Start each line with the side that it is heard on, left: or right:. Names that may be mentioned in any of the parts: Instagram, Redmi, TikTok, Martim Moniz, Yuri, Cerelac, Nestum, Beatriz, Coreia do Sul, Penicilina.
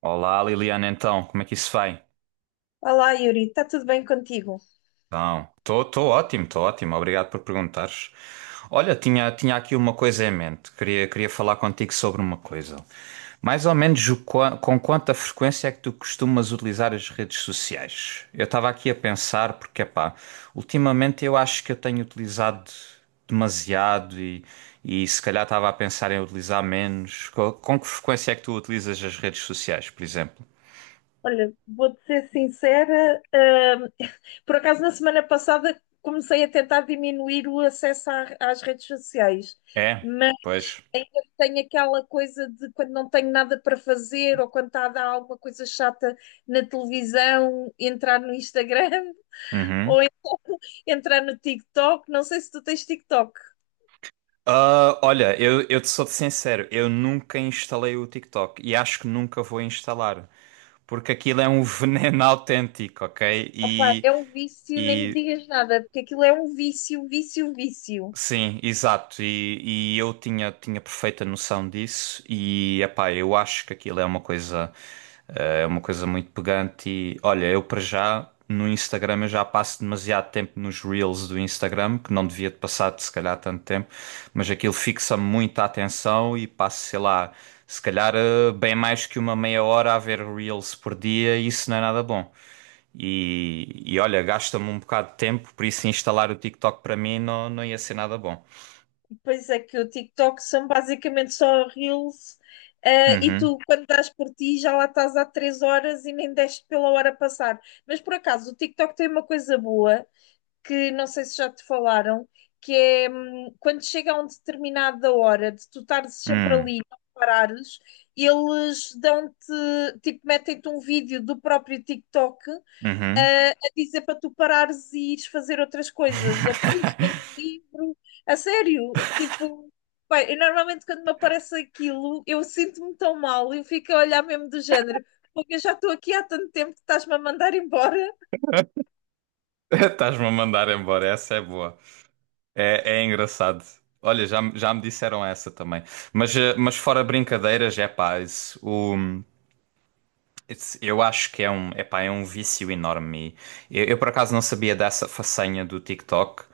right: Olá, Liliana, então, como é que isso vai?
left: Olá, Yuri, está tudo bem contigo?
right: Então, estou ótimo, obrigado por perguntares. Olha, tinha aqui uma coisa em mente, queria falar contigo sobre uma coisa. Mais ou menos com quanta frequência é que tu costumas utilizar as redes sociais? Eu estava aqui a pensar, porque, pá, ultimamente eu acho que eu tenho utilizado demasiado e se calhar estava a pensar em utilizar menos. Com que frequência é que tu utilizas as redes sociais, por exemplo?
left: Olha, vou-te ser sincera, por acaso na semana passada comecei a tentar diminuir o acesso às redes sociais,
right: É,
left: mas
right: pois.
left: ainda tenho aquela coisa de quando não tenho nada para fazer ou quando está a dar alguma coisa chata na televisão, entrar no Instagram ou
right: Uhum.
left: então entrar no TikTok. Não sei se tu tens TikTok.
right: Ah, olha, eu te sou sincero, eu nunca instalei o TikTok e acho que nunca vou instalar, porque aquilo é um veneno autêntico, ok?
left: Opá, é um vício, nem me
right: E
left: digas nada, porque aquilo é um vício, vício, vício.
right: sim, exato, e eu tinha perfeita noção disso e, epá, eu acho que aquilo é uma coisa, é uma coisa muito pegante e, olha, eu para já no Instagram eu já passo demasiado tempo nos Reels do Instagram, que não devia de passar se calhar tanto tempo. Mas aquilo fixa-me muito a atenção e passo, sei lá, se calhar bem mais que uma meia hora a ver Reels por dia e isso não é nada bom. E olha, gasta-me um bocado de tempo, por isso instalar o TikTok para mim não, não ia ser nada bom.
left: Pois é que o TikTok são basicamente só reels, e
right: Uhum,
left: tu, quando dás por ti, já lá estás há 3 horas e nem deste pela hora passar. Mas por acaso, o TikTok tem uma coisa boa, que não sei se já te falaram, que é quando chega a uma determinada hora de tu estares sempre
right: hum,
left: ali, e não parares, eles dão-te, tipo, metem-te um vídeo do próprio TikTok
right: uhum.
left: a dizer para tu parares e ires fazer outras coisas, ou para ires ler um livro, a sério, tipo. Bem, eu normalmente quando me aparece aquilo, eu sinto-me tão mal, eu fico a olhar mesmo do género, porque eu já estou aqui há tanto tempo que estás-me a mandar embora.
right: Estás-me a mandar embora, essa é boa. É, é engraçado. Olha, já, já me disseram essa também. Mas, mas fora brincadeiras, é pá, isso, Eu acho que é um, epá, é um vício enorme. Eu, por acaso não sabia dessa façanha do TikTok,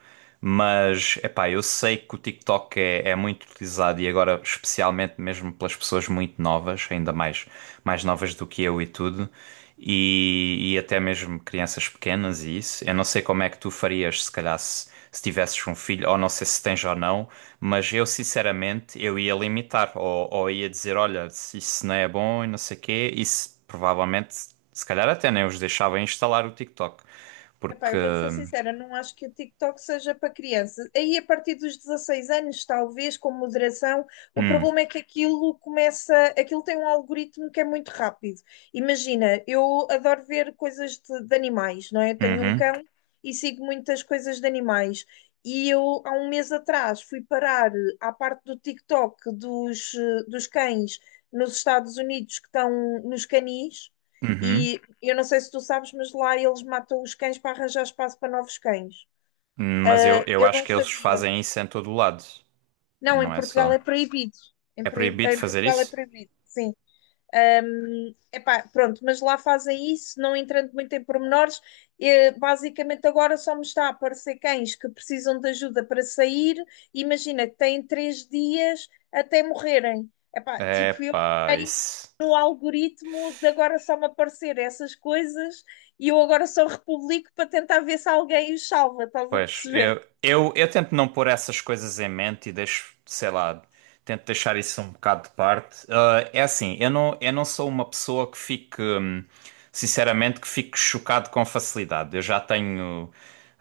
right: mas, epá, eu sei que o TikTok é, é muito utilizado e agora especialmente mesmo pelas pessoas muito novas, ainda mais, mais novas do que eu e tudo, e até mesmo crianças pequenas e isso. Eu não sei como é que tu farias se calhar se, se tivesses um filho, ou não sei se tens ou não, mas eu sinceramente eu ia limitar, ou ia dizer, olha, se isso não é bom e não sei quê, isso provavelmente, se calhar até nem os deixava instalar o TikTok,
left: Epá,
right: porque...
left: eu vou-te ser sincera, não acho que o TikTok seja para crianças. Aí, a partir dos 16 anos, talvez, com moderação, o
right: Hum,
left: problema é que aquilo começa, aquilo tem um algoritmo que é muito rápido. Imagina, eu adoro ver coisas de animais, não é? Eu tenho um
right: uhum.
left: cão e sigo muitas coisas de animais. E eu, há um mês atrás, fui parar à parte do TikTok dos cães nos Estados Unidos que estão nos canis. E
right: Uhum.
left: eu não sei se tu sabes, mas lá eles matam os cães para arranjar espaço para novos cães.
right: Mas eu
left: Eu
right: acho
left: não
right: que eles
left: sabia.
right: fazem isso em todo o lado,
left: Não, em
right: não é
left: Portugal
right: só.
left: é proibido. Em,
right: É
left: proib-
right: proibido
left: em
right: fazer
left: Portugal é
right: isso?
left: proibido, sim. Epá, pronto, mas lá fazem isso, não entrando muito em pormenores. Basicamente, agora só me está a aparecer cães que precisam de ajuda para sair. Imagina que têm 3 dias até morrerem. Epá,
right: É
left: tipo, eu
right: pá,
left: entrei
right: isso.
left: no algoritmo de agora só me aparecer essas coisas e eu agora só republico para tentar ver se alguém os salva, estás a
right: Pois,
left: perceber?
right: eu tento não pôr essas coisas em mente e deixo, sei lá, tento deixar isso um bocado de parte. Ah, é assim, eu não sou uma pessoa que fique, sinceramente, que fique chocado com facilidade. Eu já tenho,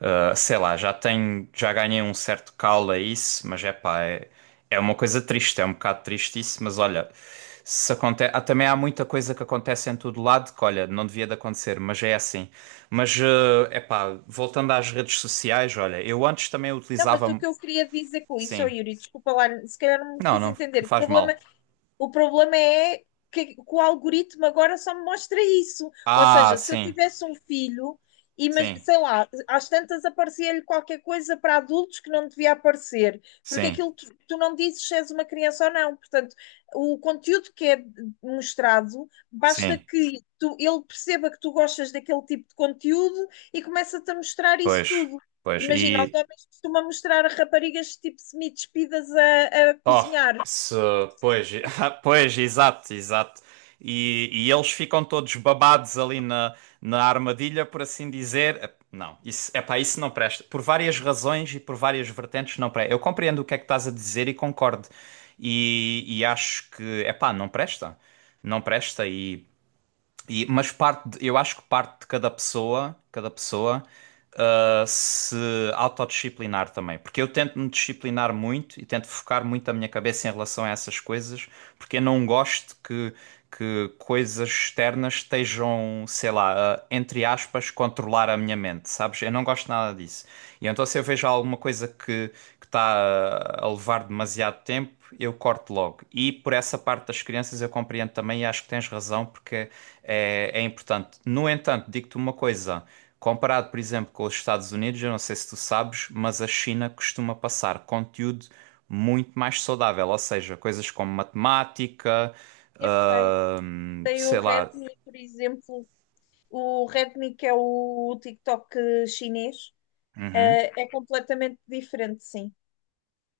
right: ah, sei lá, já tenho, já ganhei um certo calo a isso, mas é pá, é. É uma coisa triste, é um bocado triste isso, mas olha, se aconte... ah, também há muita coisa que acontece em todo lado que, olha, não devia de acontecer, mas é assim. Mas, é epá, voltando às redes sociais, olha, eu antes também
left: Não, mas o
right: utilizava.
left: que eu queria dizer com isso, oh
right: Sim.
left: Yuri, desculpa lá, se calhar não me
right: Não,
left: fiz
right: não
left: entender. O
right: faz
left: problema
right: mal.
left: O problema é que o algoritmo agora só me mostra isso. Ou
right: Ah,
left: seja, se eu
right: sim,
left: tivesse um filho, mas,
right: sim,
left: sei lá, às tantas aparecia-lhe qualquer coisa para adultos que não devia aparecer, porque
right: sim,
left: aquilo tu não dizes se és uma criança ou não. Portanto, o conteúdo que é mostrado, basta
right: sim,
left: que tu, ele perceba que tu gostas daquele tipo de conteúdo e começa-te a mostrar isso
right: pois,
left: tudo.
right: pois.
left: Imagina, os
right: E
left: homens costumam mostrar a raparigas tipo semi-despidas a
right: oh,
left: cozinhar.
right: se, pois, pois, exato, exato. E eles ficam todos babados ali na, na armadilha, por assim dizer. Não, isso, epá, isso não presta. Por várias razões e por várias vertentes não presta. Eu compreendo o que é que estás a dizer e concordo. E acho que, epá, não presta. Não presta e mas parte, eu acho que parte de cada pessoa, ah, se autodisciplinar também. Porque eu tento me disciplinar muito e tento focar muito a minha cabeça em relação a essas coisas, porque eu não gosto que coisas externas estejam, sei lá, a, entre aspas, controlar a minha mente, sabes? Eu não gosto nada disso. E então se eu vejo alguma coisa que está a levar demasiado tempo, eu corto logo. E por essa parte das crianças eu compreendo também e acho que tens razão porque é, é importante. No entanto, digo-te uma coisa. Comparado, por exemplo, com os Estados Unidos, eu não sei se tu sabes, mas a China costuma passar conteúdo muito mais saudável, ou seja, coisas como matemática,
left: Eu sei, tem o
right: sei lá.
left: Redmi, por exemplo, o Redmi que é o TikTok chinês,
right: Uhum,
left: é completamente diferente, sim.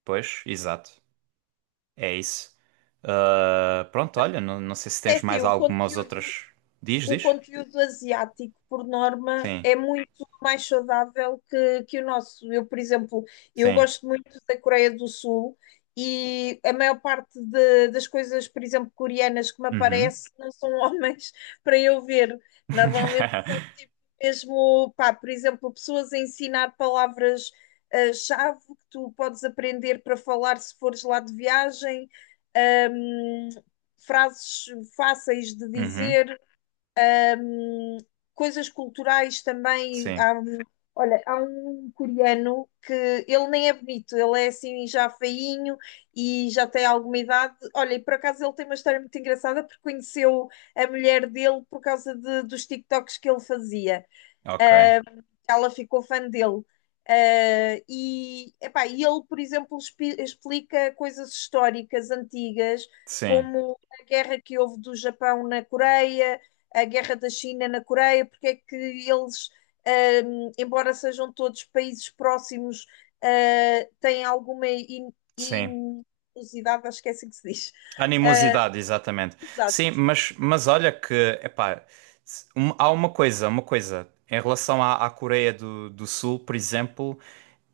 right: pois, exato. É isso. Ah, pronto, olha, não, não sei se
left: É
right: tens
left: assim,
right: mais
left: o
right: algumas
left: conteúdo,
right: outras. Diz,
left: o
right: diz.
left: conteúdo asiático, por norma,
right: Sim,
left: é muito mais saudável que o nosso. Eu, por exemplo, eu
right: sim.
left: gosto muito da Coreia do Sul e a maior parte das coisas, por exemplo, coreanas que me
right: Uhum.
left: aparecem não são homens para eu ver. Normalmente são tipo mesmo, pá, por exemplo, pessoas a ensinar palavras, chave que tu podes aprender para falar se fores lá de viagem, ahm, frases fáceis de
right: Uhum.
left: dizer, coisas culturais também.
right: Sim,
left: Olha, há um coreano que ele nem é bonito, ele é assim já feinho e já tem alguma idade. Olha, e por acaso ele tem uma história muito engraçada porque conheceu a mulher dele por causa dos TikToks que ele fazia.
right: ok.
left: Ela ficou fã dele. E, epá, e ele, por exemplo, explica coisas históricas antigas,
right: Sim,
left: como a guerra que houve do Japão na Coreia, a guerra da China na Coreia, porque é que eles, embora sejam todos países próximos, têm alguma
right: sim.
left: inusidade, acho que é assim que se diz.
right: Animosidade, exatamente. Sim,
left: Exato.
right: mas olha que, epá, há uma coisa, uma coisa. Em relação à, à Coreia do, do Sul, por exemplo,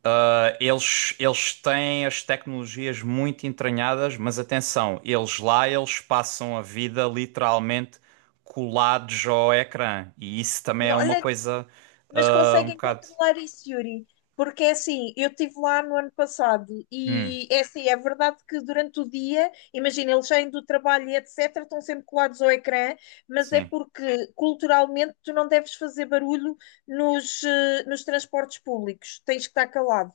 right: ah, eles têm as tecnologias muito entranhadas, mas atenção, eles lá, eles passam a vida literalmente colados ao ecrã. E isso também é
left: Não,
right: uma
left: olha,
right: coisa,
left: mas
right: ah, um
left: conseguem
right: bocado.
left: controlar isso, Yuri. Porque é assim, eu estive lá no ano passado
right: Hum,
left: e é assim, é verdade que durante o dia, imagina, eles saem do trabalho e etc, estão sempre colados ao ecrã, mas é
right: sim,
left: porque culturalmente tu não deves fazer barulho nos transportes públicos, tens que estar calado.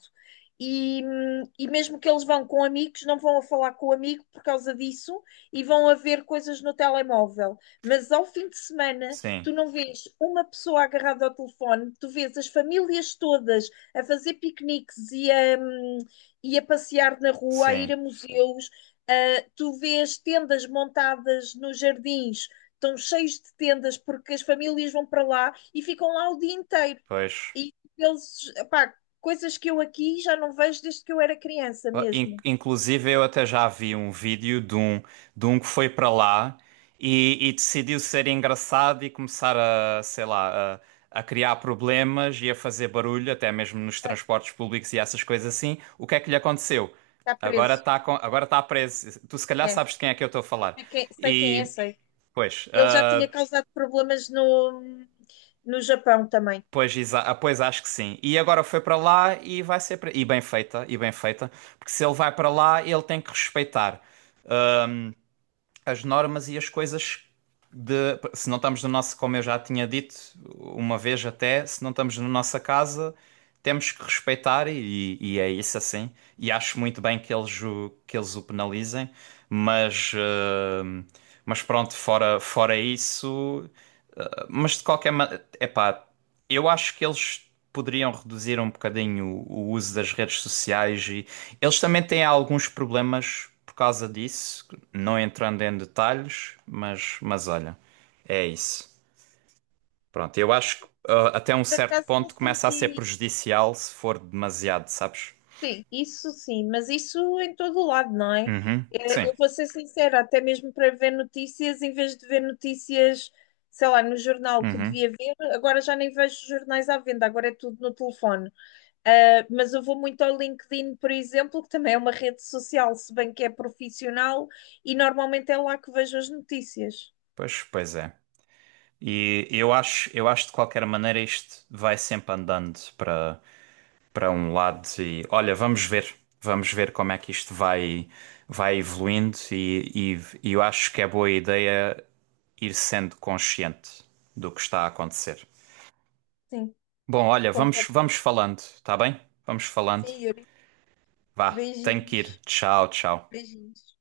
left: E mesmo que eles vão com amigos, não vão a falar com o amigo por causa disso e vão a ver coisas no telemóvel. Mas ao fim de semana,
right: sim,
left: tu não vês uma pessoa agarrada ao telefone, tu vês as famílias todas a fazer piqueniques e a passear na rua, a ir a
right: sim,
left: museus, tu vês tendas montadas nos jardins, estão cheios de tendas porque as famílias vão para lá e ficam lá o dia inteiro.
right: pois.
left: E eles, pá, coisas que eu aqui já não vejo desde que eu era criança
right: Ah,
left: mesmo.
right: Inclusive, eu até já vi um vídeo de um que foi para lá e decidiu ser engraçado e começar a, sei lá, a criar problemas e a fazer barulho, até mesmo nos transportes públicos e essas coisas assim. O que é que lhe aconteceu?
left: Está
right: Agora
left: preso.
right: está agora tá preso. Tu, se calhar,
left: É,
right: sabes de quem é que eu estou a falar.
left: sei quem é,
right: E,
left: sei.
right: pois,
left: Ele já tinha causado problemas no Japão também.
right: pois, pois acho que sim. E agora foi para lá e vai ser. E bem feita, e bem feita. Porque se ele vai para lá, ele tem que respeitar as normas e as coisas de. Se não estamos no nosso, como eu já tinha dito uma vez até, se não estamos na nossa casa, temos que respeitar e é isso assim. E acho muito bem que eles o penalizem, mas, mas pronto, fora, fora isso. Mas de qualquer maneira, epá, eu acho que eles. Poderiam reduzir um bocadinho o uso das redes sociais e eles também têm alguns problemas por causa disso não entrando em detalhes, mas olha, é isso. Pronto, eu acho que ah, até um
left: Por
right: certo
left: acaso não
right: ponto começa a ser
left: senti.
right: prejudicial se for demasiado, sabes?
left: Sim, isso sim, mas isso em todo o lado, não é?
right: Uhum,
left: Eu
right: sim.
left: vou ser sincera, até mesmo para ver notícias, em vez de ver notícias, sei lá, no jornal que
right: Uhum.
left: devia ver, agora já nem vejo jornais à venda, agora é tudo no telefone. Mas eu vou muito ao LinkedIn, por exemplo, que também é uma rede social, se bem que é profissional, e normalmente é lá que vejo as notícias.
right: Pois, pois é. E eu acho de qualquer maneira isto vai sempre andando para para um lado e olha, vamos ver como é que isto vai vai evoluindo e eu acho que é boa ideia ir sendo consciente do que está a acontecer.
left: Sim,
right: Bom, olha, vamos,
left: concordo.
right: vamos falando, tá bem? Vamos falando.
left: Sim, Yuri.
right: Vá, tenho que ir.
left: Beijinhos.
right: Tchau, tchau.
left: Beijinhos.